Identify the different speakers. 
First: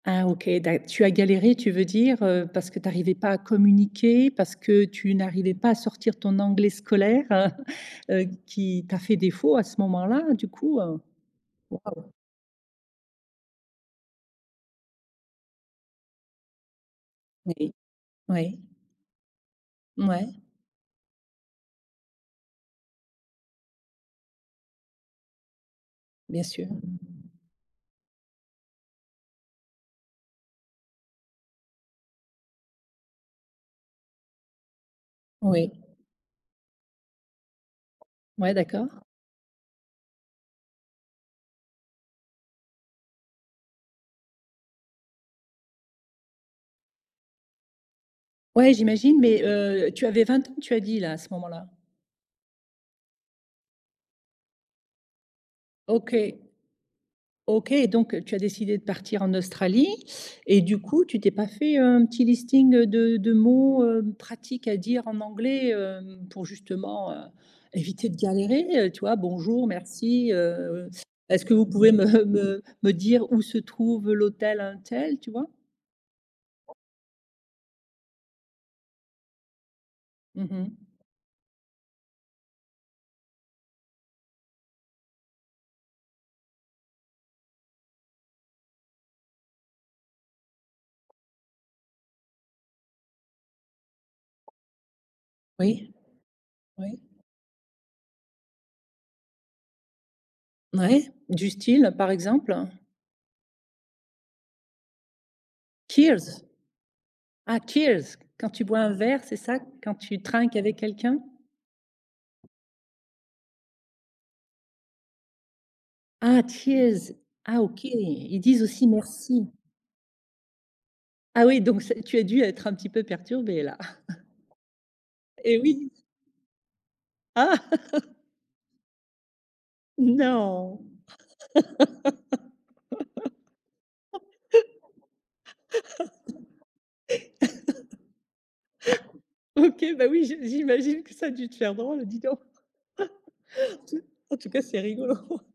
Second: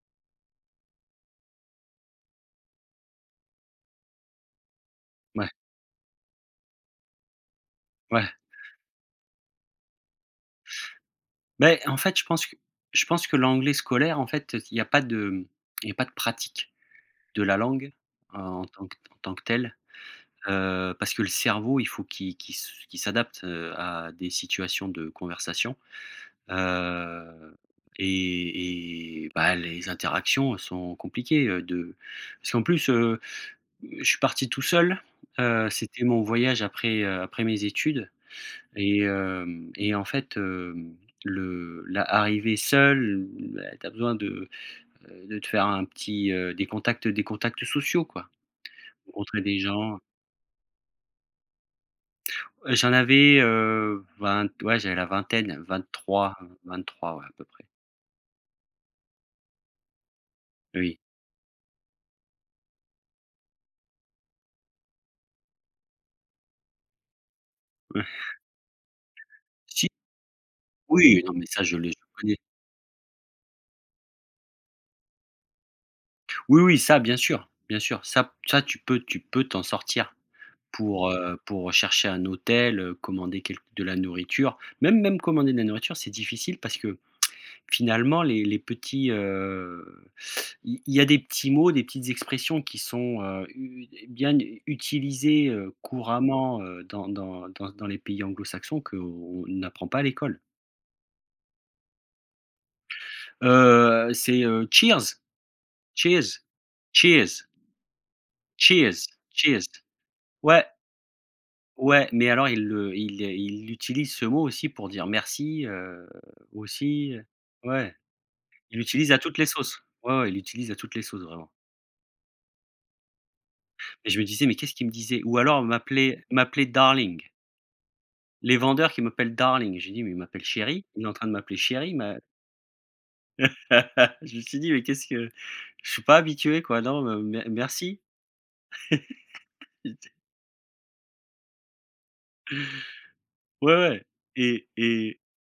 Speaker 1: Ah, OK, d'acc tu as galéré, tu veux dire, heu, parce que tu arrivais pas à communiquer, parce que tu
Speaker 2: Ouais.
Speaker 1: n'arrivais pas à sortir ton anglais scolaire, heu, heu,
Speaker 2: Ouais.
Speaker 1: qui t'a fait défaut à ce moment-là, heu, du coup, heu?
Speaker 2: Mais, en
Speaker 1: [unintelligible]
Speaker 2: fait, je pense que je pense que l'anglais scolaire, en fait, heu, s il y a pas de, hem, il y a pas de pratique de la
Speaker 1: Oui.
Speaker 2: langue
Speaker 1: Oui.
Speaker 2: en en tant que en tant que telle,
Speaker 1: Ouais.
Speaker 2: heu, parce que le cerveau, il faut qu'il qu'il qu'il s'adapte à des situations de conversation,
Speaker 1: Bien sûr.
Speaker 2: heu et et, bah, les interactions sont compliquées, heu, de parce qu'en plus, heu, je suis parti tout seul, heu,
Speaker 1: Oui.
Speaker 2: c'était mon voyage après, heu, après mes études
Speaker 1: Ouais, d'accord.
Speaker 2: et hem et en fait, heu, le la arrivé seul, heu, beh tu as besoin de, heu, de te faire un petit, heu, des contacts des contacts sociaux, quoi,
Speaker 1: Ouais, j'imagine
Speaker 2: rencontrer
Speaker 1: mais,
Speaker 2: des
Speaker 1: heu,
Speaker 2: gens.
Speaker 1: tu avais 20 ans, tu as dit, là, à ce moment-là?
Speaker 2: J'en avais, heu, vingt ouais, j'avais la vingtaine,
Speaker 1: OK.
Speaker 2: 23, 23, ouais, à peu près.
Speaker 1: OK, donc, tu as décidé de partir en Australie et du
Speaker 2: Oui.
Speaker 1: coup, tu t'es pas fait un petit listing de de mots, heu, pratiques, à dire en anglais, heu, pour justement, heu,
Speaker 2: Ouais.
Speaker 1: éviter de galérer, heu, tu vois? Bonjour,
Speaker 2: Si.
Speaker 1: merci, heu,
Speaker 2: Oui! Non,
Speaker 1: est-ce
Speaker 2: mais
Speaker 1: que
Speaker 2: ça,
Speaker 1: vous
Speaker 2: je le
Speaker 1: pouvez me,
Speaker 2: connais.
Speaker 1: heu, me dire où se trouve l'hôtel untel, tu vois?
Speaker 2: Oui, oui, ça, bien sûr. Bien sûr, ça p ça tu peux tu peux t'en sortir
Speaker 1: Mmh mh.
Speaker 2: pour, heu, pour chercher un hôtel, heu, commander quelqu de la nourriture, même même commander de la nourriture, c'est difficile parce que, finalement, les les petits, heu, il y a des petits mots, des petites expressions qui sont, heu, u u é bien utilisées, heu,
Speaker 1: Oui.
Speaker 2: couramment, heu,
Speaker 1: Oui.
Speaker 2: dans dans dans dans les pays anglo-saxons, qu'on n'apprend pas à l'école.
Speaker 1: Ouais, du style, par exemple, heu?
Speaker 2: Heu, heu, c'est, heu, cheers. Cheers.
Speaker 1: Keers?
Speaker 2: Cheers.
Speaker 1: Ah, keers, quand tu bois un
Speaker 2: Cheers,
Speaker 1: verre, c'est ça,
Speaker 2: cheers.
Speaker 1: quand tu trinques
Speaker 2: Ouais!
Speaker 1: avec quelqu'un?
Speaker 2: Ouais, mais alors ils le, ils les ils l'utilisent, ce mot, aussi pour dire merci, heu,
Speaker 1: Ah,
Speaker 2: aussi,
Speaker 1: cheers!
Speaker 2: heu
Speaker 1: Ah OK,
Speaker 2: ouais,
Speaker 1: ils disent
Speaker 2: ils
Speaker 1: aussi
Speaker 2: l'utilisent à toutes les
Speaker 1: merci.
Speaker 2: sauces. Ouais, ouais, ils l'utilisent à toutes les sauces,
Speaker 1: Ah
Speaker 2: vraiment
Speaker 1: oui, donc c'est tu as dû être un petit peu perturbé, là.
Speaker 2: et je me disais: «Mais qu'est-ce qu'il me disait» ou
Speaker 1: Eh
Speaker 2: alors on
Speaker 1: oui!
Speaker 2: m'appelait m'appelait darling.
Speaker 1: Ah!
Speaker 2: Les vendeurs qui m'appellent Darling, j'ai dit: «Mais il m'appelle
Speaker 1: Non!
Speaker 2: chéri? Il est en train de m'appeler chéri? Mais» Je me suis dit: «Mais qu'est-ce que?» je suis pas habitué quoi, non mais, m merci!
Speaker 1: OK, bah oui, j'imagine que ça a dû te faire drôle, dis donc.
Speaker 2: Ouais,
Speaker 1: Tou
Speaker 2: ouais
Speaker 1: en tout cas,
Speaker 2: et
Speaker 1: c'est rigolo.
Speaker 2: et